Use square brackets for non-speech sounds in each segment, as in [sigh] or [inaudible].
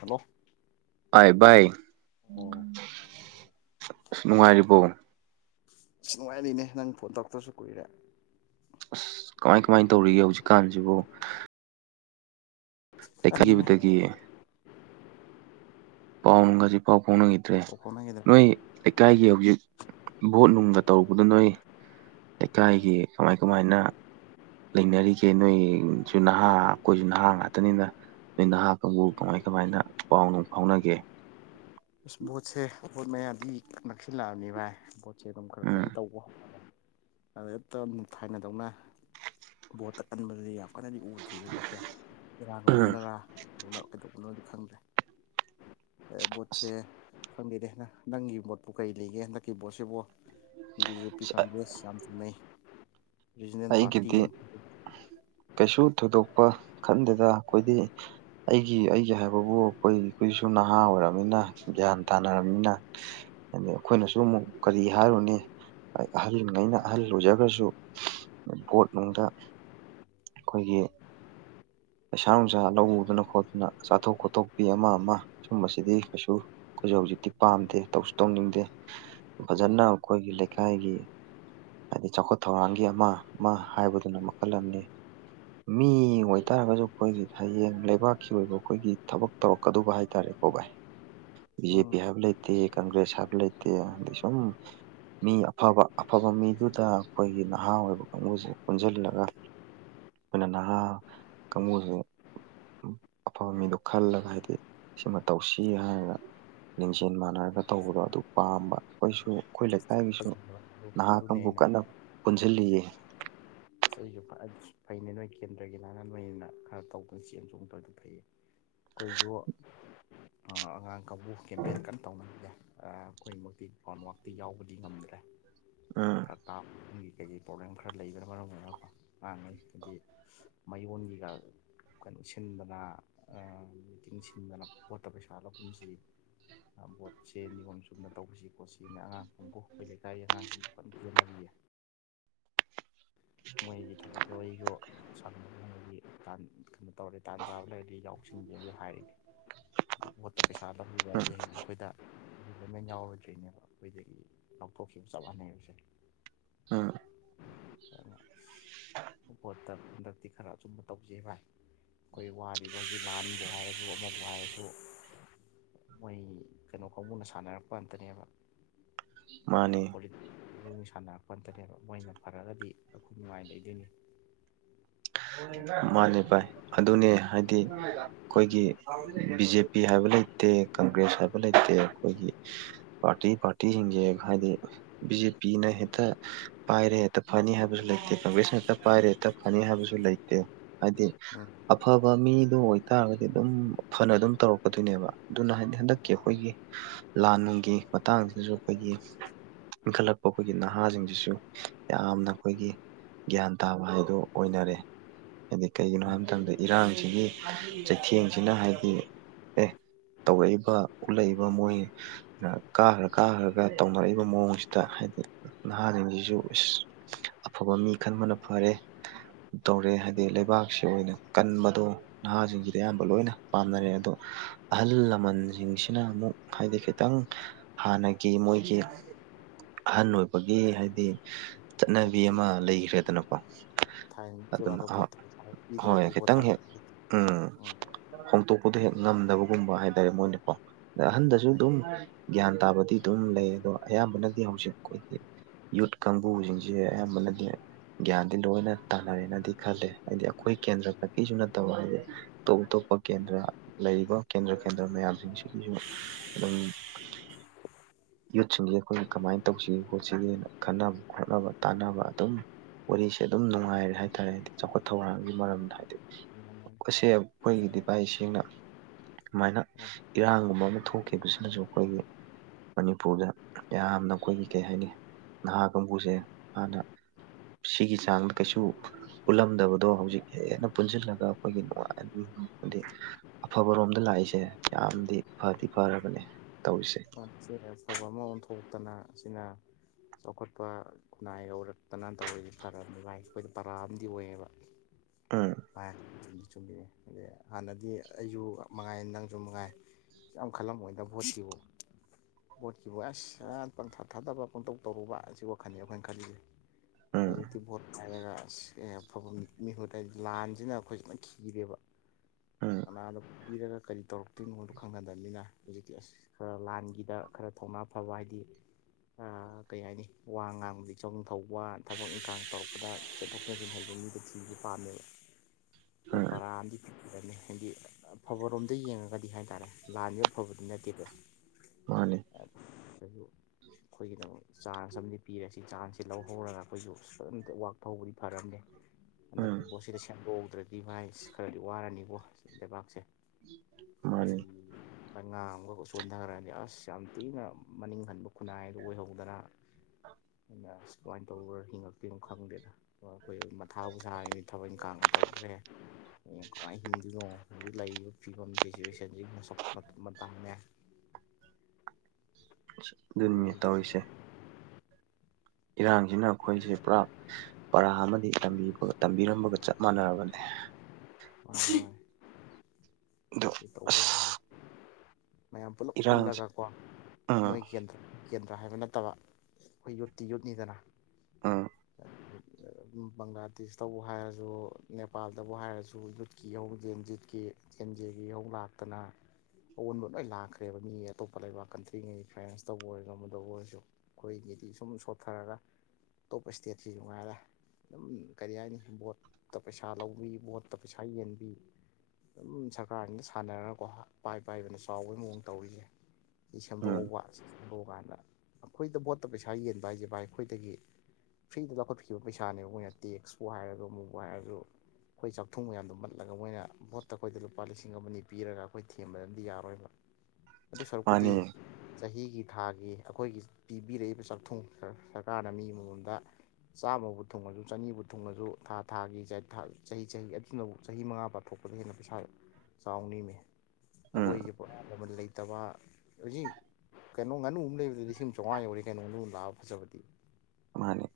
ꯊꯃꯣ ꯥꯏ ꯚꯥꯏ ꯑꯁ ꯑꯣ ꯅꯨꯡꯉꯥꯏꯔꯤꯕꯣ ꯑ ꯅꯨꯡꯉꯥꯏꯔꯤꯅꯦ ꯅꯪꯅ ꯐꯣꯟ ꯇꯧꯔꯛꯇꯁꯨ ꯀꯨꯏꯔꯦ ꯑꯁ ꯀꯃꯥꯏ ꯀꯃꯥꯏꯅ ꯇꯧꯔꯤꯒꯦ ꯍꯧꯖꯤꯛꯀꯥꯟꯁꯤꯕꯨ ꯑꯩꯅꯤꯅꯦ ꯂꯩꯈꯥꯏꯈꯤꯕꯗꯒꯤ ꯄꯥꯎ ꯅꯨꯡ ꯈꯖꯤꯛ ꯄꯥꯎ ꯐꯥꯎꯅꯈꯤꯗ꯭ꯔꯦ ꯄꯥꯎ ꯐꯥꯎꯅꯈꯤꯗ꯭ꯔꯦ ꯅꯣꯏ ꯂꯩꯀꯥꯏꯒꯤ ꯍꯧꯖꯤꯛ ꯚꯣꯠ ꯅꯨꯡꯒ ꯇꯧꯔꯨꯕꯗꯨ ꯅꯣꯏ ꯂꯩꯀꯥꯏꯒꯤ ꯀꯃꯥꯏ ꯀꯃꯥꯏꯅ ꯂꯩꯅꯔꯤꯒꯦ ꯅꯣꯏꯁꯨ ꯅꯍꯥ ꯑꯩꯈꯣꯏꯁꯨ ꯅꯍꯥ ꯉꯥꯛꯇꯅꯤꯅ ꯅꯣꯏ ꯅꯍꯥꯛꯀꯕꯨ ꯀꯃꯥꯏ ꯀꯃꯥꯏꯅ ꯄꯥꯎ ꯅꯨꯡ ꯐꯥꯎꯅꯒꯦ ꯏꯁ ꯕꯣꯠꯁꯦ ꯕꯣꯠ ꯃꯌꯥꯗꯤ ꯅꯛꯁꯤꯜꯂꯛꯑꯕꯅꯤ ꯚꯥꯏ ꯣꯠ ꯁꯦ ꯑꯗꯨꯨꯝ ꯈꯔ ꯎꯝ ꯈꯔꯗꯤ ꯇꯧꯕ ꯑꯗ ꯍꯦꯛꯇ ꯊꯥꯏꯅꯗꯧꯅ ꯕꯣꯠꯇ ꯑꯟꯕꯗꯨꯗꯤ ꯌꯥꯝ ꯀꯟꯅꯗꯤ ꯎꯗ ꯀ ꯀꯦ ꯏꯔꯥꯡ ꯂꯩꯕꯅꯔꯥ ꯃꯗ ꯈꯪꯗ ꯑꯦꯕꯣꯦ ꯈꯪꯕꯤꯔꯦ ꯅꯪꯒꯤ ꯕꯣꯠꯄꯨ ꯀꯔꯤ ꯂꯩꯒꯦ ꯍꯟꯗꯛꯀꯤ ꯕꯣꯠꯁꯤꯕꯨꯣ ꯕꯤ ꯖꯦ ꯄꯤ ꯀꯪꯒ꯭ꯔꯦꯁ ꯌꯥꯝ ꯊꯨꯝꯅꯩ ꯑꯩꯒꯤꯗꯤ ꯀꯩꯁꯨ ꯊꯣꯏꯗꯣꯛꯄ ꯈꯟꯗꯅ ꯑꯩꯈꯣꯏꯗꯤ ꯑꯩꯒꯤ ꯑꯩꯒꯤ ꯍꯥꯏꯕꯕꯨ ꯑꯩꯈꯣꯏ ꯑꯩꯈꯨꯣꯏꯁꯨ ꯅꯍꯥ ꯑꯣꯏꯔꯕꯝꯃꯤꯅ ꯒ꯭ꯌꯥꯟ ꯇꯥꯅꯔꯕꯃꯤꯅ ꯑꯗꯗꯤ ꯑꯩꯈꯣꯏꯅꯁꯨ ꯑꯃꯨꯛ ꯀꯔꯤ ꯍꯥꯏꯔꯨꯅꯤ ꯑꯍꯜ ꯑꯩꯅ ꯑꯍꯜ ꯑꯣꯏꯖꯈ꯭ꯔꯁꯨ ꯕꯣꯠꯅꯨꯡꯗ ꯑꯩꯈꯣꯏꯒꯤ ꯄꯩꯁꯥ ꯅꯨꯡꯁꯥ ꯂꯧ ꯎꯗꯅ ꯈꯣꯠꯇꯅ ꯆꯥꯊꯣꯛ ꯈꯣꯠꯇꯣꯛꯄꯤ ꯑꯃ ꯑꯃ ꯁꯨꯝꯕꯁꯤꯗꯤ ꯀꯩꯁꯨ ꯑꯩꯈꯣꯏꯁꯨ ꯍꯧꯖꯤꯛꯇꯤ ꯄꯥꯝꯗꯦ ꯇꯧꯁꯨ ꯇꯧꯅꯤꯡꯗꯦ ꯐꯖꯅ ꯑꯩꯈꯣꯏꯒꯤ ꯂꯩꯀꯥꯏꯒꯤ ꯍꯥꯏꯗꯤ ꯆꯥꯎꯈꯠ ꯊꯧꯔꯥꯡꯒꯤ ꯑꯃ ꯑꯃ ꯍꯥꯏꯕꯗꯨꯅ ꯃꯈꯜ ꯑꯃꯅꯤ ꯃꯤ ꯑꯣꯏ ꯍꯥꯏꯇꯥꯔꯒꯁꯨ ꯑꯩꯈꯣꯏꯒꯤ ꯍꯌꯦꯡ ꯂꯩꯕꯥꯛꯀꯤ ꯑꯣꯏꯕ ꯑꯩꯈꯣꯏꯒꯤ ꯊꯕꯛ ꯇꯧꯔꯛꯀꯗꯕ ꯍꯥꯏꯇꯥꯔꯦꯀꯣ ꯚꯥꯏ ꯕꯤ ꯖꯦ ꯎꯝ ꯄꯤ ꯍꯥꯏꯕ ꯂꯩꯇꯦ ꯀꯪꯒ꯭ꯔꯦꯁ ꯍꯥꯏꯕ ꯂꯩꯇꯦ ꯑꯗꯩ ꯁꯨꯝ ꯃꯤ ꯑꯐꯕ ꯑꯐꯕ ꯃꯤꯗꯨꯗ ꯑꯩꯈꯣꯏꯒꯤ ꯅꯍꯥ ꯑꯣꯏꯕ ꯀꯥꯡꯕꯨꯁꯦ ꯄꯨꯟꯁꯤꯜꯂꯒ ꯑꯩꯈꯣꯏꯅ ꯅꯍꯥ ꯀꯥꯡꯕꯨꯁꯦ ꯑꯐꯕ ꯃꯤꯗꯣ ꯈꯜꯂꯒ ꯍꯥꯏꯗꯤ ꯁꯤꯃ ꯇꯧꯁꯤ ꯍꯥꯏꯔꯒ ꯂꯤꯡꯖꯦꯜ ꯃꯥꯟꯅꯔꯒ ꯇꯧꯕꯗꯣ ꯑꯗꯨ ꯄꯥꯝꯕ ꯑꯩꯈꯣꯏꯁꯨ ꯑꯩꯈꯣꯏ ꯂꯩꯀꯥꯏꯒꯤꯁꯨ ꯅꯍꯥꯛꯀ ꯑꯗꯨꯅꯦ ꯑꯃꯕꯨ ꯑꯩꯅ ꯀꯟꯅ ꯄꯨꯟꯁꯤꯜꯂꯤꯌꯦ ꯑ ꯑꯩꯁꯨ ꯐꯩꯅꯦ ꯅꯣꯏ ꯀꯦꯟꯗ꯭ꯔꯒꯤꯅꯅ ꯅꯣꯏꯅ ꯈꯔ ꯇꯧꯕꯅ ꯆꯦꯟ ꯆꯣꯡꯕꯗꯤ ꯐꯩꯌꯦ ꯑꯩꯈꯣꯏꯁꯨ ꯑꯉꯥꯡ ꯀꯥꯡꯕꯨ ꯀꯦꯝꯄꯦꯟ ꯀꯟꯅ ꯇꯧꯅꯁꯦ ꯑꯩꯈꯣꯏꯃꯛꯇꯤ ꯒ꯭ꯔꯥꯎꯟꯋꯔꯥꯛꯇꯤ ꯌꯥꯎꯕꯗꯤ ꯉꯝꯗ꯭ꯔꯦ ꯎꯝ ꯇꯞꯒꯤ ꯀꯩꯒꯤ ꯄ꯭ꯔꯣꯕ꯭ꯂꯦꯝ ꯈꯔ ꯂꯩꯕꯅ ꯃꯔꯝ ꯑꯣꯏꯔꯒꯀꯣ ꯉꯥꯡꯩ ꯍꯥꯏꯗꯤ ꯃꯩꯕꯉꯒ ꯀꯩꯅꯣ ꯁꯤꯟꯗꯅ ꯃꯤꯇꯤꯡ ꯁꯤꯟꯗꯅ ꯄꯣꯠꯇ ꯄꯩꯁꯥ ꯂꯧꯐꯝꯁꯤ ꯕꯣꯠꯁꯦ ꯅꯤꯌꯣꯝ ꯆꯨꯝꯅ ꯇꯧꯕꯁꯤ ꯀꯣꯠꯁꯤꯅ ꯑꯉꯥꯡ ꯈꯪꯕꯨ ꯑꯩꯈꯣꯏ ꯂꯩꯀꯥꯏꯒꯤ ꯑꯉꯥꯡ ꯈꯕꯨ ꯀꯟꯕꯅꯕꯤꯌꯦ ꯃꯣꯏꯒꯤ ꯊꯕꯛꯇꯣ ꯑꯩꯁꯨ ꯁꯥꯟꯅꯕꯒꯤꯥꯟ ꯀꯩꯅꯣ ꯇꯧꯔꯦ ꯇꯥꯟ ꯀꯥꯕ ꯂꯩꯔꯗꯤ ꯌꯥꯎꯔꯦ ꯂꯧ ꯂꯧꯆꯟꯒꯦꯗ ꯍꯥꯏꯔꯤꯅꯤ [unintelligible] ꯃꯍꯨꯠꯇ ꯄꯩꯁꯥ ꯇꯝꯕ ꯍꯥꯏꯁꯦ ꯎꯝ ꯍꯌꯦꯡ ꯑꯩꯈꯣꯏꯗ ꯑꯗꯨ ꯂꯣꯏꯅ ꯌꯥꯎꯔꯗꯣꯏꯅꯦꯕ ꯑꯩꯈꯣꯏꯗꯒꯤ ꯂꯧꯊꯣꯛꯈꯤꯕ ꯆꯞ ꯃꯥꯟꯅꯩꯕꯁꯦ ꯑ [unintelligible] [unintelligible] ꯄꯣꯠꯇ ꯍꯟꯗꯛꯇꯤ ꯈꯔ ꯑꯆꯨꯝꯕ ꯇꯧꯖꯩ ꯚꯥꯏ ꯑꯩꯈꯣꯏ ꯋꯥꯔꯤꯕ ꯍꯧꯖꯤꯛ ꯂꯥꯟꯕꯨ ꯍꯥꯏꯔꯁꯨ ꯑꯃꯕꯨ ꯍꯥꯏꯔꯁꯨ ꯃꯣꯏ ꯀꯩꯅꯣ ꯀꯥꯡꯕꯨꯅ ꯁꯥꯟꯅꯔꯛꯄ ꯉꯥꯇꯅꯦꯕ ꯃꯥꯅꯤ ꯃꯣꯏ ꯁꯥꯟꯅꯔꯛꯄꯇꯅꯦꯕ ꯃꯣꯏꯅ ꯐꯔꯒꯗꯤ ꯑꯩꯈꯣꯏ ꯅꯨꯡꯉꯥꯏ ꯂꯩꯩꯗꯣꯏꯅꯤ ꯃꯥꯅꯦ ꯄꯥꯏ ꯑꯗꯨꯅꯦ ꯍꯥꯏꯗꯤ ꯑꯩꯈꯣꯏꯒꯤ ꯕꯤ ꯖꯦ ꯄꯤ ꯍꯥꯏꯕ ꯂꯩꯇꯦ ꯀꯪꯒ꯭ꯔꯦꯁ ꯍꯥꯏꯕ ꯂꯩꯇꯦ ꯑꯩꯈꯣꯏꯒꯤ ꯄꯥꯔꯇꯤ ꯄꯥꯔꯇꯤꯁꯤꯡꯁꯦ ꯍꯥꯏꯗꯤ ꯕꯤ ꯖꯦ ꯄꯤꯅ ꯍꯦꯛꯇ ꯄꯥꯏꯔꯦ ꯍꯦꯛꯇ ꯐꯅꯤ ꯍꯥꯏꯕꯁꯨ ꯂꯩꯇꯦ ꯀꯪꯒ꯭ꯔꯦꯁꯅ ꯍꯦꯛꯇ ꯄꯥꯏꯔꯦ ꯍꯦꯛꯇ ꯐꯅꯤ ꯍꯥꯏꯕꯁꯨ ꯂꯩꯇꯦ ꯍꯥꯏꯗꯤ ꯑꯐꯕ ꯃꯤꯗꯣ ꯑꯣꯏꯇꯥꯔꯒꯗꯤ ꯑꯗꯨꯝ ꯐꯅ ꯑꯗꯨꯝ ꯇꯧꯔꯛꯀꯗꯣꯏꯅꯦꯕ ꯑꯗꯨꯅ ꯍꯥꯏꯗꯤ ꯍꯟꯗꯛ ꯑꯩꯈꯣꯏꯒꯤ ꯂꯥꯟꯒꯤ ꯃꯇꯥꯡꯁꯤꯗꯁꯨ ꯑꯩꯈꯣꯏꯒꯤ ꯏꯟꯈꯠꯂꯛꯄ ꯑꯩꯈꯣꯏꯒꯤ ꯅꯍꯥꯁꯤꯡꯁꯤꯁꯨ ꯌꯥꯝꯅ ꯑꯩꯈꯣꯏꯒꯤ ꯒ꯭ꯌꯥꯟ ꯇꯥꯕ ꯍꯥꯏꯗꯣ ꯑꯣꯏꯅꯔꯦ ꯍꯥꯏꯗꯤ ꯀꯩꯒꯤꯅꯣ ꯍꯥꯏꯕ ꯃꯇꯝꯗ ꯏꯔꯥꯡꯁꯤꯒꯤ ꯆꯩꯊꯦꯡꯁꯤꯅ ꯍꯥꯏꯗꯤ ꯑꯦ ꯇꯧꯔꯛꯏꯕ ꯎꯠꯂꯛꯏꯕ ꯃꯣꯏ ꯀꯥꯈ꯭ꯔ ꯀꯥꯈ꯭ꯔꯒ ꯇꯧꯅꯔꯛꯏꯕ ꯃꯑꯣꯡꯁꯤꯗ ꯍꯥꯏꯗꯤ ꯅꯍꯥꯁꯤꯡꯁꯤꯁꯨ ꯑꯐꯕ ꯃꯤ ꯈꯟꯕꯅ ꯐꯔꯦ ꯇꯧꯔꯦ ꯍꯥꯏꯗꯤ ꯂꯩꯕꯥꯛꯁꯤ ꯑꯣꯏꯅ ꯀꯟꯕꯗꯣ ꯅꯍꯥꯁꯤꯡꯁꯤꯗꯤ ꯑꯌꯥꯝꯕ ꯂꯣꯏꯅ ꯄꯥꯝꯅꯔꯦ ꯑꯗꯣ ꯑꯍꯜ ꯂꯃꯟꯁꯤꯡꯁꯤꯅ ꯑꯃꯨꯛ ꯍꯥꯏꯗꯤ ꯈꯤꯇꯪ ꯍꯥꯟꯅꯒꯤ ꯃꯣꯏꯒꯤ ꯑꯍꯟ ꯑꯣꯏꯕꯒꯤ ꯍꯥꯏꯗꯤ ꯆꯠꯅꯕꯤ ꯚꯣꯠꯁꯦ ꯑꯃ ꯂꯩꯈ꯭ꯔꯦꯗꯅꯀꯣ ꯊꯥꯏ ꯑꯗꯨꯝ ꯆꯨꯔꯥꯕ ꯚꯣꯠ ꯑꯣꯏ ꯍꯣꯏꯣꯏ ꯄꯤꯗ꯭ꯔꯗꯤ ꯚꯣꯠ ꯈꯤꯇꯪ ꯊꯥ ꯍꯦꯛ ꯎꯝ ꯍꯣꯡꯗꯣꯛꯄꯗꯨ ꯍꯦꯛ ꯉꯝꯗꯕꯒꯨꯝꯕ ꯍꯥꯏ ꯇꯔꯦ ꯃꯣꯏꯅꯀꯣ ꯑꯗ ꯑꯍꯟꯗꯁꯨ ꯚꯥꯏ ꯑꯗꯨꯝ ꯒ꯭ꯌꯥꯟ ꯇꯥꯕꯗꯤ ꯑꯗꯨꯝ ꯂꯩ ꯑꯗꯣ ꯑꯌꯥꯝꯕꯅꯗꯤ ꯍꯧꯖꯤꯛ ꯑꯩꯈꯣꯏꯒꯤ ꯌꯨꯠ ꯀꯥꯡꯕꯨꯁꯤꯡꯁꯦ ꯑꯌꯥꯝꯕꯅꯗꯤ ꯒ꯭ꯌꯥꯟꯗꯤ ꯂꯣꯏꯅ ꯇꯥꯟꯅꯔꯦꯅꯗꯤ ꯈꯜꯂꯦ ꯍꯥꯏꯗꯤ ꯑꯩꯈꯣꯏ ꯀꯦꯟꯗ꯭ꯔ ꯈꯛꯀꯤꯁꯨ ꯅꯠꯇꯧ ꯍꯥꯏꯗꯤ ꯑꯇꯣꯞ ꯑꯇꯣꯞꯄ ꯀꯦꯟꯗ꯭ꯔ ꯂꯩꯔꯤꯕ ꯀꯦꯟꯗ꯭ꯔ ꯀꯦꯟꯗ꯭ꯔ ꯃꯌꯥꯝꯁꯤꯡꯁꯤꯒꯤꯁꯨ ꯑꯗꯨꯝ [unintelligible] [unintelligible] [inaudible] ꯌꯨꯠꯁꯤꯡꯁꯦ ꯑꯩꯈꯣꯏ ꯀꯃꯥꯏꯅ ꯇꯧꯁꯤꯒꯦ ꯈꯣꯠꯁꯤꯒꯦꯅ ꯈꯟꯅꯕ ꯈꯣꯠꯅꯕ ꯇꯥꯟꯅꯕ ꯑꯗꯨꯝ ꯋꯥꯔꯤꯁꯦ ꯑꯗꯨꯝ ꯅꯨꯡꯉꯥꯏꯔꯦ ꯍꯥꯏꯇꯥꯔꯦ ꯍꯥꯏꯗꯤ ꯆꯥꯎꯈꯠ ꯊꯧꯔꯥꯡꯒꯤ ꯃꯔꯝꯗ ꯍꯥꯏꯗꯤ ꯑꯁꯦ ꯑꯩꯈꯣꯏꯒꯤꯗꯤ ꯕꯥꯏ ꯁꯦꯡꯅ ꯁꯨꯃꯥꯏꯅ ꯏꯔꯥꯡꯒꯨꯝꯕ ꯑꯃ ꯊꯣꯛꯈꯤꯕꯁꯤꯅꯁꯨ ꯑꯩꯈꯣꯏꯒꯤ ꯃꯅꯤꯄꯨꯔꯗ ꯌꯥꯝꯅ ꯑꯩꯈꯣꯏꯒꯤ ꯀꯩ ꯍꯥꯏꯅꯤ ꯅꯍꯥ ꯀꯥꯡꯕꯨꯁꯦ ꯍꯥꯟꯅ ꯁꯤꯒꯤ ꯆꯥꯡꯗ ꯀꯩꯁꯨ ꯎꯜꯂꯝꯗꯕꯗꯣ ꯍꯧꯖꯤꯛ ꯍꯦꯟꯅ ꯄꯨꯟꯁꯤꯜꯂꯒ ꯑꯩꯈꯣꯏꯒꯤꯅꯨꯡ ꯍꯥꯏꯗꯤ ꯑꯐꯕꯔꯣꯝꯗ ꯂꯥꯛꯏꯁꯦ ꯌꯥꯝꯗꯤ ꯐꯗꯤ ꯐꯔꯕꯅꯦ ꯇꯧꯔꯤꯁꯦ ꯑꯗꯨꯨꯅꯦ ꯑꯐꯕ ꯑꯃ ꯑꯣꯟꯊꯣꯛꯇꯅ ꯑꯁꯤꯅ ꯆꯥꯎꯈꯠꯄ ꯈꯨꯟꯅꯥꯏ ꯌꯧꯔꯛꯇꯅ ꯇꯧꯔꯤꯁꯦ ꯐꯔꯅꯤ ꯂꯥꯏꯛꯄꯣꯏꯗ ꯄꯔꯥ ꯑꯃꯗꯤꯝ ꯑꯣꯏꯌꯦꯕ ꯎꯝ ꯐꯥꯏ ꯑꯗꯨꯗꯤ ꯆꯨꯝꯕꯤꯅꯤ ꯑꯗꯩ ꯍꯥꯟꯅꯗꯤ ꯑꯩꯁꯨ ꯃꯉꯥꯏ ꯅꯪꯁꯨ ꯃꯉꯥꯏ ꯌꯥꯝ ꯈꯜꯂꯝꯕꯣꯏꯗ ꯚꯣꯠꯀꯤꯕꯨ ꯕꯣꯠꯀꯤꯕꯨ ꯑꯁ ꯄꯪꯊ ꯊꯥꯗꯕ ꯄꯣꯟꯇꯧ ꯇꯧꯔꯨꯕ ꯑꯁꯤ ꯋꯥꯈꯜꯅꯦ ꯑꯩꯈꯣꯏꯅ ꯈꯜꯂꯤꯁꯦ ꯎꯝ ꯍꯧꯖꯤꯛꯇꯤ ꯚꯣꯠ ꯄꯥꯏꯔꯒ ꯑꯐꯕ ꯃꯤꯍꯨꯠ ꯍꯥꯏꯗꯤ ꯂꯥꯟꯁꯤꯅ ꯑꯩꯈꯣꯏꯁꯤꯅ ꯈꯤꯔꯦꯕ [inaudible] ꯀꯅꯥꯗꯣ ꯄꯤꯔꯒ ꯀꯔꯤ ꯇꯧꯔꯛꯇꯣꯏꯅꯣꯗ ꯈꯪꯅꯗꯕꯅꯤꯅ ꯍꯧꯖꯤꯛꯇꯤ ꯑꯁ ꯈꯔ ꯂꯥꯟꯒꯤ ꯗ ꯈꯔ ꯊꯧꯅꯥ ꯐꯕ ꯍꯥꯏꯗꯤ ꯑꯥ ꯀꯩ ꯍꯥꯏꯅꯤ ꯋꯥ ꯉꯥꯡꯕꯗꯤ ꯏꯆꯧ ꯊꯧꯕ ꯊꯕꯛ ꯏꯪꯈꯥꯡ ꯇꯧꯔꯛꯄꯗ ꯆꯠꯊꯣꯛ ꯆꯠꯁꯤꯟ ꯍꯥꯏꯕ ꯃꯤꯗꯣ ꯊꯤꯕ ꯄꯥꯝꯃꯦꯕ ꯑꯩꯈꯣꯏ ꯎꯝ ꯄꯔꯥ ꯑꯃꯗꯤ ꯊꯤꯈꯤꯔꯝꯅꯤ ꯍꯥꯏꯗꯤ ꯑꯐꯕꯔꯣꯝꯗ ꯌꯦꯡꯉꯒꯗꯤ ꯍꯥꯏꯇꯥꯔꯦ ꯂꯥꯟꯁꯤ ꯑꯕꯗꯤ ꯅꯠꯇꯦꯕ ꯃꯥꯅꯤ ꯀ [unintelligible] ꯑꯩꯈꯣꯏꯒꯤꯗꯃꯛ ꯆꯥꯟꯁ ꯑꯃꯗꯤ ꯄꯤꯔꯦ ꯁꯤ ꯆꯥꯟꯁꯁꯦ ꯂꯧꯍꯧꯔꯒ ꯑꯩꯈꯣꯏꯁꯨ ꯁꯝꯇ ꯋꯥꯛ ꯊꯧꯕꯗꯤ ꯐꯔꯝꯅꯤ [inaudible] ꯍꯟꯗꯛꯀꯤ ꯄꯣꯠꯁꯤꯗ ꯁꯦꯝꯗꯣꯛ ꯍꯧꯗ꯭ꯔꯗꯤ ꯚꯥꯏ ꯈꯔꯗꯤ ꯋꯥꯔꯅꯤꯕꯣ ꯂꯩꯕꯥꯛꯁꯦ ꯃꯥꯅꯤ ꯑꯉꯥꯡ ꯑꯃꯒ ꯁꯣꯟꯊꯈ꯭ꯔꯛꯅꯤ ꯑꯁ ꯌꯥꯝ ꯊꯤꯅ ꯃꯅꯤꯡ ꯍꯟꯕ ꯈꯨꯟꯅꯥꯏ ꯑꯗꯨ ꯑꯣꯏꯍꯧꯗꯅ ꯑꯩꯅ ꯁꯨꯃꯥꯏꯅ ꯇꯧꯕ ꯍꯤꯡꯉꯛꯇꯦꯅ ꯈꯪꯗꯦꯗ ꯑꯩꯈꯣꯏ ꯃꯊꯥꯕꯨ ꯁꯥꯔꯤꯅꯤ ꯊꯕꯛ ꯏꯡꯈꯥꯡꯅ ꯇꯧꯗ꯭ꯔꯦ ꯍꯌꯦꯡ ꯀꯃꯥꯏꯅ ꯍꯤꯡꯗꯣꯏꯅꯣ ꯍꯧꯖꯤꯛ ꯂꯩꯔꯤꯕ ꯐꯤꯕꯝ ꯁꯤꯋꯦꯁꯟꯁꯤꯒꯤ ꯃꯇꯥꯡꯅꯦ ꯑꯗꯩ ꯑꯗꯨꯅꯤ ꯉꯟꯇꯥꯅ ꯇꯧꯔꯤꯁꯦ ꯏꯔꯥꯡꯁꯤꯅ ꯑꯩꯈꯣꯏꯁꯦ ꯄꯨꯔꯥ ꯄꯔꯥ ꯑꯃꯗꯤ ꯇꯝꯕꯤ ꯇꯝꯕꯤꯔꯝꯕꯒ ꯆꯞ ꯃꯥꯟꯅꯔꯕꯅꯦ꯫ [unintelligible] ꯑꯗꯣ ꯀꯩꯩ ꯀꯩ ꯇꯧꯕ‌ꯦ ꯑꯁ ꯃꯌꯥꯝ ꯄꯨꯂꯞ ꯏꯔꯥꯡꯁꯦ ꯄꯨꯜꯂꯒ ꯀꯣ ꯎꯝ ꯅꯣꯏ ꯀꯦꯟꯗ꯭ꯔ ꯀꯦꯟꯗ꯭ꯔ ꯍꯥꯏꯕ ꯅꯠꯇꯕ ꯑꯩꯈꯣꯏ ꯌꯨꯠꯇꯤ ꯌꯨꯠꯅꯤꯗꯅ ꯑ ꯕꯪꯒ꯭ꯂꯥꯗꯦꯁꯇꯕꯨ ꯍꯥꯏꯔꯁꯨ ꯅꯦꯄꯥꯜꯗꯕꯨ ꯍꯥꯏꯔꯁꯨ ꯀꯤꯏꯍꯧ ꯖꯟꯖꯤꯠꯀꯤ ꯖꯟꯖꯤꯒꯤ ꯏꯍꯧ ꯂꯥꯛꯇꯅ ꯑꯑꯣꯟꯕ ꯂꯣꯏ ꯂꯥꯛꯈ꯭ꯔꯦꯕ ꯃꯤ ꯑꯇꯣꯞꯄ ꯂꯩꯕꯥꯛ ꯀꯟꯇ꯭ꯔꯤ ꯐ꯭ꯔꯦꯟꯁꯇꯕꯨ ꯑꯣꯏꯔꯒꯝ ꯑꯃꯗꯕꯨ ꯑꯣꯏꯔꯁꯨ ꯑꯩꯈꯣꯏꯒꯤꯗꯤ ꯁꯨꯝ ꯁꯣꯠꯊꯔꯒ ꯑꯇꯣꯞꯄ ꯏꯁꯇꯦꯠꯁꯤꯟ ꯅꯨꯡꯉꯥꯏꯔꯦ ꯑꯗꯨꯝ ꯀꯔꯤ ꯍꯥꯏꯅꯤ ꯕꯣꯠꯇ ꯄꯩꯁꯥ ꯂꯧꯕꯤ ꯕꯣꯠꯇ ꯄꯩꯁꯥ ꯌꯦꯟꯕꯤ ꯑꯗꯨꯝ ꯁꯔꯀꯥꯔꯁꯤꯅ ꯁꯥꯟꯅꯔꯒ ꯀꯣ ꯄꯥꯏ ꯄꯥꯏꯕꯅ ꯆꯥꯎꯕꯩ ꯃꯑꯣꯡ ꯇꯧꯔꯤꯁꯦ ꯁꯤ ꯎꯝ ꯁꯦꯝꯗꯣꯛꯑꯧꯕ ꯁꯦꯝꯗꯣꯛ ꯑꯀꯥꯟꯗ ꯑꯩꯈꯣꯏꯗ ꯕꯣꯠꯇ ꯄꯩꯁꯥ ꯌꯦꯟꯕ ꯍꯥꯏꯁꯦ ꯚꯥꯏ ꯑꯩꯈꯣꯏꯗꯒꯤ ꯐ꯭ꯔꯤꯗ ꯂꯧꯈꯠꯈꯤꯕ ꯄꯩꯁꯥꯅꯦꯕ ꯃ‍ꯣꯏꯅ ꯇꯦꯛꯁꯄꯨ ꯍꯥꯏꯔꯁꯨ ꯑꯃꯨꯕꯨ ꯍꯥꯏꯔꯁꯨ ꯑꯩꯈꯣꯏ ꯆꯥꯛꯊꯨꯡ ꯃꯌꯥꯝꯗꯣ ꯃꯠꯂꯒ ꯃꯣꯏꯅ ꯚꯣꯠ ꯈꯨꯠꯇ ꯂꯨꯄꯥ ꯂꯤꯁꯤꯡ ꯑꯃ ꯑꯅꯤ ꯄꯤꯔꯒ ꯑꯩꯈꯣꯏ ꯊꯦꯝꯕ ꯑꯃꯗꯤ ꯌꯥꯔꯣꯏꯕ ꯑꯗꯨ ꯁꯔꯨꯛꯄꯨꯗꯤ ꯃꯥꯅꯤ ꯆꯍꯤꯒꯤ ꯊꯥꯒꯤ ꯑꯩꯈꯣꯏꯒꯤ ꯄꯤꯕꯤꯔꯛꯏꯕ ꯆꯥꯛꯊꯨꯡ ꯈꯔ ꯁꯔꯀꯥꯔꯅ ꯃꯤ ꯑꯃꯥꯃꯥꯝꯗ ꯆꯥꯝꯃꯕꯨ ꯊꯨꯡꯉꯁꯨ ꯆꯅꯤꯕꯨ ꯊꯨꯡꯉꯁꯨ ꯊꯥ ꯊꯥꯒꯤ ꯆꯍꯤ ꯆꯍꯤ ꯑꯗꯨꯅꯕꯨ ꯆꯍꯤ ꯃꯉꯥ ꯄꯥꯊꯣꯛꯄ [unintelligible] ꯍꯦꯟꯅ ꯄꯩꯁꯥ ꯆꯥꯎꯅꯤꯡꯃꯦ ꯎꯝ ꯑꯩꯈꯣꯏꯁꯦ ꯄꯨꯔꯥ ꯃꯃꯥꯜ ꯂꯩ ꯇꯕ ꯍꯧꯖꯤ ꯀꯩꯅꯣ ꯉꯥꯅꯨ ꯑꯃ ꯂꯩꯕꯗꯤ ꯂꯤꯁꯤꯡ ꯆꯥꯝꯉꯥ ꯌꯧꯔꯦ ꯀꯩꯅꯣ ꯉꯥꯅꯨ ꯂꯥꯕ ꯐꯖꯕꯗꯤ꯫ ꯃꯥꯅꯤ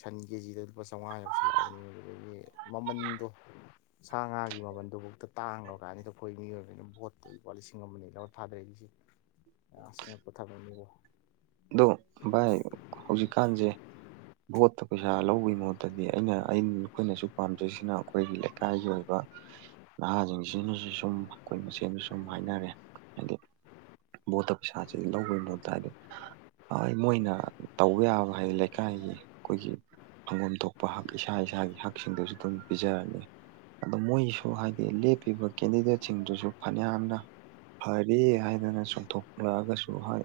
ꯁꯟ ꯀꯦꯖꯤꯗ ꯂꯨꯄꯥ ꯆꯥꯝꯉꯥ ꯌꯧꯁꯤꯜꯂꯛꯑꯕꯅꯤ ꯑꯗꯨꯗꯒꯤ ꯃꯃꯥꯟꯗꯣ ꯁꯥ ꯉꯥꯒꯤ ꯃꯃꯥꯟ ꯑꯗꯨꯐꯥꯎꯇ ꯇꯥꯡꯉ ꯀꯥꯟꯁꯤꯗ ꯑꯩꯈꯣꯏ ꯃꯤꯑꯣꯏꯕꯅ ꯕꯣꯠꯇ ꯂꯨꯄꯥ ꯂꯤꯁꯤꯡ ꯑꯃ ꯑꯅꯤ ꯂꯧꯔ ꯊꯥꯗꯔꯛꯏꯁꯤ ꯑꯁ ꯑꯉꯥꯛꯄꯥ ꯊꯕꯛ ꯅꯤꯕ‌ꯣ ꯑꯗꯣ ꯚꯥꯏ ꯍꯧꯖꯤꯛꯀꯥꯟꯁꯦ ꯚꯣꯠꯇ ꯄꯩꯁꯥ ꯂꯧꯕꯒꯤ ꯃꯍꯨꯠꯇꯗꯤ ꯑꯩꯅ ꯑꯩꯅ ꯑꯩꯈꯣꯏꯅꯁꯨ ꯄꯥꯝꯖꯔꯤꯁꯤꯅ ꯑꯩꯈꯣꯏꯒꯤ ꯂꯩꯀꯥꯏꯒꯤ ꯑꯣꯏꯕ ꯅꯍꯥꯁꯤꯡꯁꯤꯅꯁꯨ ꯁꯨꯝ ꯑꯩꯈꯣꯏ ꯃꯁꯦꯟꯗ ꯁꯨꯝ ꯍꯥꯏꯅꯔꯦ ꯍꯥꯏꯗꯤ ꯕꯣꯠꯇꯥ ꯄꯩꯁꯥꯁꯤ ꯂꯧꯕꯒꯤ ꯃꯍꯨꯠꯇ ꯍꯥꯏꯗꯤ ꯑꯏ ꯃꯣꯏꯅ ꯇꯧꯕ ꯌꯥꯕ ꯍꯥꯏꯗꯤ ꯂꯩꯀꯥꯏꯒꯤ ꯑꯩꯈꯣꯏꯒꯤ ꯐꯝꯕꯥꯝ ꯊꯣꯛꯄ ꯍꯛ ꯏꯁꯥ ꯏꯁꯥꯒꯤ ꯍꯛꯁꯤꯡꯗꯨꯁꯨ ꯑꯗꯨꯝ ꯄꯤꯖꯔꯅꯤ꯫ ꯑꯗꯨꯝ ꯃꯣꯏꯁꯨ ꯍꯥꯏꯗꯤ ꯂꯦꯞꯄꯤꯕ ꯀꯦꯟꯗꯤꯗꯦꯠ ꯁꯤꯡꯗꯨꯁꯨ ꯐꯅꯌꯥꯝꯅ ꯐꯔ‌ꯦ ꯍꯥꯏꯗꯅ ꯆꯣꯡꯊꯣꯛꯂꯛꯑꯒꯁꯨ ꯍꯥꯏ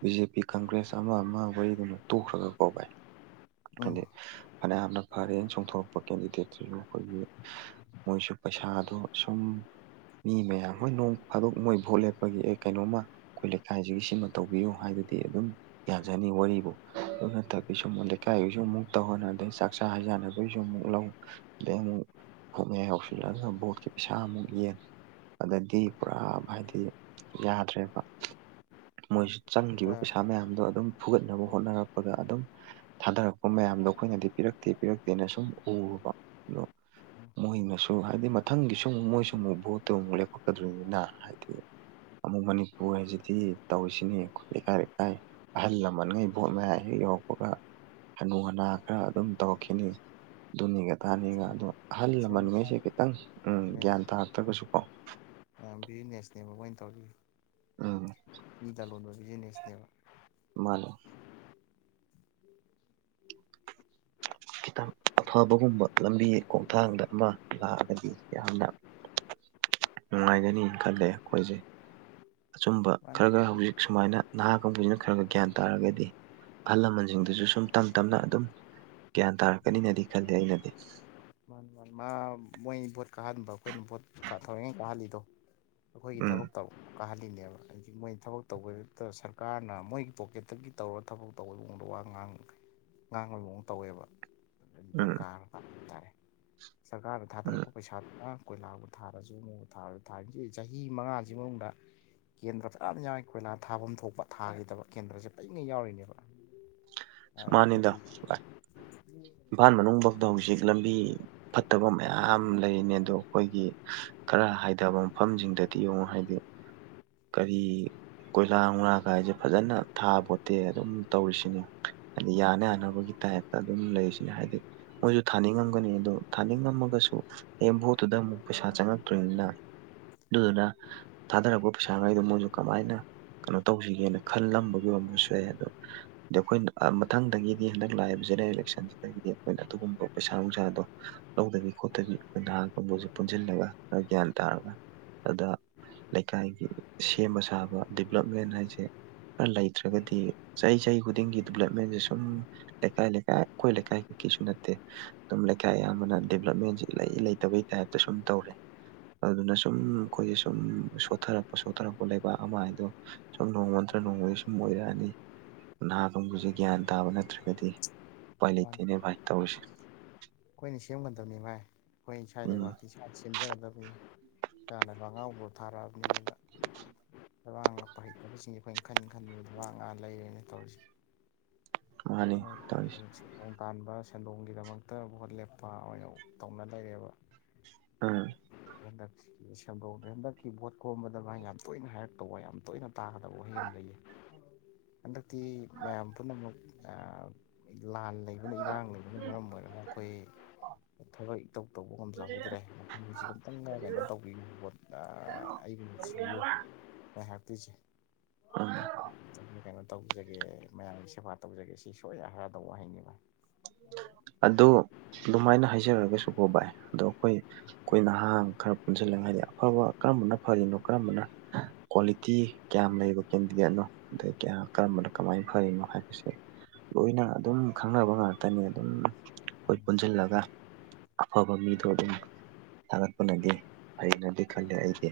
ꯕꯤ ꯖꯦ ꯄꯤ ꯀꯪꯒ꯭ꯔꯦꯁ ꯑꯃ ꯑꯃ ꯑꯩꯈ‍ꯣꯏ ꯑꯗꯨꯅ ꯇꯣꯛꯈ꯭ꯔꯒ ꯚꯥꯏ ꯎꯝ ꯈꯪꯗꯦ ꯐꯅꯌꯥꯝꯅ ꯐꯔꯦꯅ ꯆꯣꯡꯊꯣꯔꯛꯄ ꯀꯦꯟꯗꯤꯗꯦꯠꯁꯤꯁꯨ ꯑꯩꯈꯣꯏꯒꯤ ꯃꯣꯏꯁꯨ ꯄꯩꯁꯥꯗꯣ ꯁꯨꯝ ꯃꯤ ꯃꯌꯥꯝ ꯍꯣꯏ ꯅꯣꯡ ꯐꯥꯗꯣꯛ ꯃꯣꯏ ꯚꯣꯠ ꯂꯦꯞꯄꯒꯤ ꯑꯦ ꯀꯩꯅꯣꯝꯃ ꯑꯩꯈꯣꯏ ꯂꯩꯀꯥꯏꯁꯤꯒꯤ ꯁꯤꯃ ꯇꯧꯕꯤꯌꯨ ꯍꯥꯏꯕꯗꯤ ꯑꯗꯨꯝ ꯌꯥꯖꯅꯤ ꯋꯥꯔꯤꯕꯨ ꯑꯗꯨ ꯅꯠꯇ꯭ꯔꯕꯤꯁꯨꯨꯝ ꯂꯩꯀꯥꯏꯒꯤꯁꯨ ꯑꯃꯨꯛ ꯇꯧꯍꯟꯅꯗꯩ ꯆꯥꯛ ꯆꯥ ꯍꯩꯖꯅꯕꯒꯤꯁꯨ ꯑꯃꯨꯛ ꯂꯧ ꯑꯗꯩ ꯑꯃꯨꯛ ꯕꫭꯠ ꯃꯌꯥꯏ ꯌꯥꯁꯤꯜꯂꯥꯛꯑꯒ ꯕꯣꯠꯀꯤ ꯄꯩꯁꯥ ꯑꯃꯨꯛ ꯌꯦꯟ ꯑꯗꯗꯤ ꯄꯨꯔꯥ ꯍꯥꯏꯗꯤ ꯌꯥꯗ꯭ꯔꯦꯕ ꯃꯣꯏꯁꯨ ꯆꯪ ꯄꯥꯟꯇ ꯄꯩꯁꯥ ꯃꯌꯥꯝꯗꯣ ꯑꯗꯨꯝ ꯐꯨꯒꯠꯅꯕ ꯍꯣꯠꯅꯔꯛꯄꯒ ꯑꯗꯨꯝ ꯊꯥꯗꯔꯛꯄ ꯃꯌꯥꯝꯗꯣ ꯑꯩꯈꯣꯏꯅꯗꯤ ꯄꯤꯔꯛꯇꯦ ꯄꯤꯔꯛꯇꯦꯅ ꯁꯨꯝ ꯎꯕ ꯑꯗꯣ ꯃꯣꯏꯅꯁꯨ ꯍꯥꯏꯗꯤ ꯃꯊꯪꯒꯤꯁꯨ ꯑꯃꯨꯛ ꯃꯣꯏꯁꯨ ꯑꯃꯨꯛ ꯚꫭꯠꯇꯨ ꯑꯃꯨꯛ ꯂꯦꯞꯄꯥꯛꯀꯗ꯭ꯨꯔꯤꯅꯤꯅ ꯍꯥꯏꯗꯤ ꯑꯃꯨꯛ ꯃꯅꯤꯄꯨꯔ ꯍꯥꯏꯁꯤꯗꯤ ꯇꯧꯔꯤꯁꯤꯅꯦ ꯈꯣꯠ ꯂꯤꯀꯥꯏ ꯑꯩ ꯑꯍꯜ ꯂꯃꯟꯉꯩ ꯚꯣꯠ ꯃꯌꯥ ꯍꯦꯛ ꯌꯧꯔꯛꯄꯒ ꯍꯅꯨ ꯍꯅꯥ ꯈꯔ ꯑꯗꯨꯝ ꯇꯧꯔꯛꯈꯤꯅꯤ ꯑꯗꯨꯅꯤꯒ ꯑꯗꯥꯅꯤꯒ ꯑꯗꯣ ꯑꯍꯜ ꯁꯦꯟ ꯂꯃꯟꯉꯩꯁꯦ ꯈꯤꯇꯪ ꯎꯝ ꯒ꯭ꯌꯥꯟ ꯇꯥꯗꯔꯒꯁꯨꯀꯣ ꯃꯌꯥꯝ ꯕꯤꯖꯤꯅꯦꯁꯅꯦꯕ ꯃꯣꯏꯅ ꯇꯧꯔꯤ ꯎꯝ ꯃꯤ ꯂꯂꯣꯟꯕ ꯕꯤꯖꯤꯅꯦꯁꯅꯦꯕ ꯃꯥꯅꯦ ꯈꯤꯇꯪ ꯑꯐꯕꯒꯨꯝꯕ ꯂꯝꯕꯤ ꯈꯣꯡꯊꯥꯡꯗ ꯑꯃ ꯂꯥꯛꯑꯒꯗꯤ ꯌꯥꯝꯅ ꯅꯨꯡꯉꯥꯏꯒꯅꯤꯅ ꯈꯜꯂꯦ ꯑꯩꯈꯣꯏꯁꯦ ꯑꯆꯨꯝꯕ ꯃꯥꯅꯤ ꯈꯔꯒ ꯍꯧꯖꯤꯛ ꯁꯨꯃꯥꯏꯅ ꯅꯍꯥ ꯀꯥꯡꯕꯨꯁꯤꯅ ꯈꯔ ꯈꯔ ꯒ꯭ꯌꯥꯟ ꯇꯥꯔꯒꯗꯤ ꯑꯍꯜ ꯂꯃꯟꯁꯤꯡꯗꯨꯁꯨ ꯁꯨꯝ ꯇꯝ ꯇꯞꯅ ꯑꯗꯨꯝ ꯒ꯭ꯌꯥꯟ ꯇꯥꯔꯛꯀꯅꯤꯅꯗꯤ ꯈꯜꯂꯤ ꯑꯩꯅꯗꯤ ꯃ ꯃ ꯃꯥ ꯃꯣꯏ ꯚꯣꯠ ꯀꯥꯍꯟꯕ ꯑꯩꯈꯣꯏꯅ ꯚꯣꯠ ꯊꯧꯑꫭꯏꯅ ꯀꯥꯍꯜꯂꯤꯗꯣ ꯑꯩꯈꯣꯏꯒꯤ ꯎꯝ ꯊꯕꯛ ꯇꯧ ꯀꯥꯍꯜꯂꯤꯅꯦꯕ ꯍꯧꯖꯤꯛ ꯃꯣꯏ ꯊꯕꯛ ꯇꯧꯕꯗꯨ ꯁꯔꯀꯥꯔꯅ ꯃꯣꯏꯒꯤ ꯄꯣꯀꯦꯠꯇꯒꯤ ꯇꯧꯔ ꯊꯕꯛ ꯇꯧꯕꯩꯑꯣꯡꯗ ꯋꯥ ꯉꯥꯡ ꯉꯥꯡꯕꯒꯤ ꯃꯑꯣꯡ ꯇꯧꯋꯦꯕ ꯎꯝ ꯚꫭꯠ ꯀꯥꯔꯀꯥꯟ ꯇꯔꯦ ꯁꯔꯀꯥꯔꯗ ꯎꯝ ꯊꯥꯗꯔꯛꯄ ꯄꯩꯁꯥ ꯐꯖꯅ ꯀꯣꯏꯂꯥꯕꯨ ꯊꯕꯁꯤꯃꯨ ꯊꯥꯔꯁꯨ ꯊꯥꯔꯤꯁꯤ ꯆꯍꯤ ꯃꯉꯥꯁꯤ ꯃꯅꯨꯡꯗ ꯀꯦꯟꯗ꯭ꯔ ꯐꯖꯅ ꯌꯥꯎꯏ ꯀꯣꯏꯂꯥ ꯊꯥꯐꯝ ꯊꯣꯛꯄ ꯊꯥꯈꯤꯗꯕ ꯀꯦꯟꯗ꯭ꯔꯁꯦ ꯄꯔꯤꯉꯩ ꯌꯥꯎꯔꯤꯅꯦꯕ [unintelligible] ꯍꯥꯏ ꯃꯥꯅꯤꯗ ꯑꯗꯨꯒꯤ [unintelligible] ꯚꯥꯏ ꯏꯝꯐꯥꯜ ꯃꯅꯨꯡ ꯐꯥꯎꯗ ꯍꯧꯖꯤꯛ ꯂꯝꯕꯤ ꯐꯠꯇꯕ ꯃꯌꯥꯝ ꯂꯩꯔꯤꯅꯦ ꯑꯗꯣ ꯑꯩꯈꯣꯏꯒꯤ ꯈꯔ ꯍꯥꯏꯊꯕ ꯃꯐꯝꯁꯤꯡꯗꯗꯤ ꯌꯦꯡꯉꯨ ꯍꯥꯏꯗꯤ ꯀꯔꯤ ꯀꯣꯏꯂꯥꯡ ꯃꯂꯥꯡ ꯀꯥꯏꯁꯦ ꯐꯖꯅ ꯊꯥ ꯈꯣꯠꯇꯦ ꯑꯗꯨꯝ ꯇꯧꯔꯤꯁꯤꯅꯦ ꯍꯥꯏꯗꯤ ꯌꯥꯅ ꯌꯥꯅꯕꯒꯤ ꯇꯥꯏꯞꯇ ꯑꯗꯨꯝ ꯂꯩꯁꯤꯅꯦ ꯍꯥꯏꯗꯤ ꯃꯣꯏꯁꯨ ꯊꯥꯅꯤꯡꯉꯝꯒꯅꯤ ꯑꯗꯣ ꯊꯥꯅꯤꯡꯉꯝꯃꯒꯁꯨ ꯑꯩ ꯚꯣꯠꯇꯨꯗ ꯑꯃꯨꯛ ꯄꯩꯁꯥ ꯆꯪꯉꯛꯇꯣꯣꯏꯅꯤꯅ ꯑꯗꯨꯗꯨꯅ ꯊꯥꯗꯔꯛꯄ ꯄꯩꯁꯥꯉꯩꯗꯣ ꯃꯣꯏꯁꯨ ꯀꯃꯥꯏꯅ ꯀꯩꯅꯣ ꯇꯧꯁꯤꯒꯦꯅ ꯈꯜꯂꯝꯕꯒꯤꯨꯝ ꯑꯃꯁꯁꯨ ꯌꯥꯏ ꯑꯗꯣ ꯑ ꯑꯩꯈꯣꯏꯅ ꯃꯊꯪꯗꯒꯤꯗꯤ ꯍꯟꯗꯛ ꯂꯥꯛꯏꯕ ꯖꯦꯅꯔꯦꯜ ꯏꯂꯦꯛꯁꯟꯁꯤꯗꯒꯤꯗꯤ ꯑꯩꯈꯣꯏꯅ ꯑꯗꯨꯒꯨꯝꯕ ꯄꯩꯁꯥ ꯅꯨꯡꯁꯥꯗꯣ ꯂꯧꯗꯕꯤ ꯈꯣꯠꯇꯕꯤ ꯑꯩꯈꯣꯏ ꯅꯍꯥꯒꯨꯝꯕꯁꯨ ꯄꯨꯟꯁꯤꯜꯂꯒ ꯈꯔ ꯒ꯭ꯌꯥꯟ ꯇꯥꯔꯒ ꯑꯗꯨꯗ ꯂꯩꯀꯥꯏꯒꯤ ꯁꯦꯝꯕ ꯁꯥꯕ ꯗꯤꯕꯂꯞꯃꯦꯟ ꯍꯥꯏꯁꯦ ꯈ ꯂꯩꯇ꯭ꯔꯒꯗꯤ ꯆꯍꯤ ꯆꯍꯤ ꯈꯨꯗꯤꯡꯒꯤ ꯗꯤꯕꯂꯞꯃꯦꯟꯁꯦ ꯁꯨꯝ ꯂꯩꯀꯥꯏꯀ ꯀꯈꯣꯏꯀꯥꯏ ꯍ ꯅꯠꯇꯦ ꯑꯗꯨꯝ ꯂꯩꯀꯥꯏ ꯑꯌꯥꯝꯕꯅ ꯗꯤꯕꯂꯞꯃꯦꯟꯁꯤ ꯂꯩ ꯂꯩꯇꯕꯒꯤ ꯇꯥꯏꯞꯇ ꯁꯨꯝ ꯇꯧꯔꯦ ꯑꯗꯨꯅ ꯁꯨꯝ ꯑꯩꯈꯣꯏꯁꯦ ꯁꯨꯝ ꯁꯣꯊꯔꯛꯄ ꯄꯣꯠꯊꯣꯛꯊꯔꯛꯄ ꯂꯩꯕꯥꯛ ꯑꯃ ꯍꯥꯏꯗꯣ ꯁꯨꯝ ꯅꯣꯡꯃꯗ꯭ꯔ ꯅꯣꯡꯃꯗꯤ ꯁꯨꯝ ꯑꯣꯏꯔꯛꯑꯅꯤ ꯅꯍꯥꯒꯨꯝꯕꯁꯦ ꯒ꯭ꯌꯥꯟ ꯇꯥꯕ ꯅꯠꯇ꯭ꯔꯒꯗꯤ ꯎꯄꯥꯏ ꯋꯥꯅꯤ ꯂꯩꯇꯦꯅꯦ ꯚꯥꯏ ꯇꯧꯔꯤꯁꯦ ꯑꯩꯈꯣꯏꯅ ꯁꯦꯝꯒꯟꯗꯕꯅꯤ ꯚꯥꯏ ꯑꯩꯈꯣꯏ ꯏꯁꯥ ꯎꯝ ꯂꯩꯕꯥꯛꯇ ꯠ ꯁꯦꯝꯖꯒꯗꯕꯅꯤ ꯏꯥꯟꯅꯕ ꯑꯉꯥꯎꯕꯥꯎ ꯊꯥꯔꯛꯑꯕꯅꯤ ꯑꯗꯨꯒ ꯊꯕ ꯉꯛꯄ ꯍꯩꯇꯕꯁꯤꯡꯁꯦ ꯑꯩꯣꯏꯅ ꯈꯟ ꯈꯟꯕ ꯉ ꯂꯩꯔꯦꯅ ꯇꯧꯔꯤꯁꯦ ꯃꯥꯅꯤ ꯇꯧꯔꯤꯁꯦ ꯅꯣꯡ ꯇꯥꯟꯕ ꯁꯦꯟꯗꯣꯡꯒꯤꯗꯃꯛ ꯐ ꯣꯠ ꯂꯦꯞꯄ ꯑꯣꯏꯅ ꯇꯧꯅ ꯂꯩꯔꯦꯕ ꯎꯥ ꯍꯟꯗꯛꯀꯤ ꯁꯧꯅꯦ ꯍꯟꯗꯛꯀꯤ ꯚꯣꯠ ꯀꯣꯝꯕꯗ ꯃꯥ ꯌꯥꯝ ꯇꯣꯏꯅ ꯍꯥꯏꯔꯛ ꯇꯧꯕ ꯌꯥꯝ ꯇꯣꯏꯅ ꯇꯥꯒꯗꯕ ꯋꯥꯍꯩ ꯑꯃ ꯂꯩꯌꯦ ꯍꯟꯗꯛꯇꯤ ꯃꯌꯥꯝ ꯄꯨꯝꯅꯃꯛ ꯂꯥꯟ ꯂꯩꯕꯅ ꯏꯔꯥꯡ ꯂꯩꯕꯅ ꯃꯔꯝ ꯑꯣꯏꯔꯒ ꯑꯩꯈꯣꯏ ꯊꯕꯛ ꯏꯇꯧ ꯇꯧꯕ ꯉꯝꯖꯍꯧꯗ꯭ꯔꯦ ꯃꯤꯁ ꯈꯛꯇꯪꯒ ꯀꯩꯅꯣ ꯇꯧꯕꯤꯨꯣ ꯑꯩꯕꯨ ꯅꯨꯡꯁꯤꯕꯤꯌꯨ ꯍ ꯍꯥꯦꯄꯤꯆꯦ ꯎꯝ ꯀꯩꯅꯣ ꯇꯧꯖꯒꯦ ꯃꯌꯥꯝꯒꯤ ꯁꯦꯕꯥ ꯇꯧꯖꯒꯦ ꯁꯤ ꯁꯣꯏ ꯍꯥꯏꯔꯗꯕ ꯋꯥꯍꯩꯅꯤꯕ ꯑꯗꯨ ꯑꯗꯨꯃꯥꯏꯅ ꯍꯥꯏꯖꯔꯒꯁꯨꯀꯣ ꯚꯏ ꯑꯗꯣ ꯑꯩꯈꯣꯏ ꯑꯩꯈꯣꯏ ꯅꯍꯥꯡ ꯈꯔ ꯄꯨꯟꯁꯤꯜꯂ ꯍꯥꯏꯗꯤ ꯑꯐꯕ ꯀꯔꯝꯕꯅ ꯐꯔꯤꯅꯣ ꯀꯔꯝꯕꯅ ꯀ꯭ꯋꯥꯂꯤꯇꯤ ꯀꯌꯥꯝ ꯂꯩꯕ ꯀꯦꯟꯗꯤꯗꯦꯠꯅꯣ ꯑꯗꯩ ꯀꯌꯥ ꯀꯔꯝꯕꯅ ꯀꯃꯥꯏꯅ ꯐꯔꯤꯅꯣ ꯍꯥꯏꯕꯁꯦ ꯂꯣꯏꯅ ꯑꯗꯨꯝ ꯈꯪꯅꯕ ꯉꯥꯛꯇ ꯉꯥꯛ ꯇꯅꯤ ꯑꯗꯨꯝ ꯎꯝ ꯑꯩꯈꯣꯏ ꯄꯨꯟꯁꯤꯜꯂꯒ ꯑꯐꯕ ꯃꯤꯗꯣ ꯑꯗꯨꯝ ꯊꯥꯒꯠꯄꯅꯗꯤ ꯐꯩꯅꯗꯤ ꯈꯜꯂꯦ ꯑꯩꯗꯤ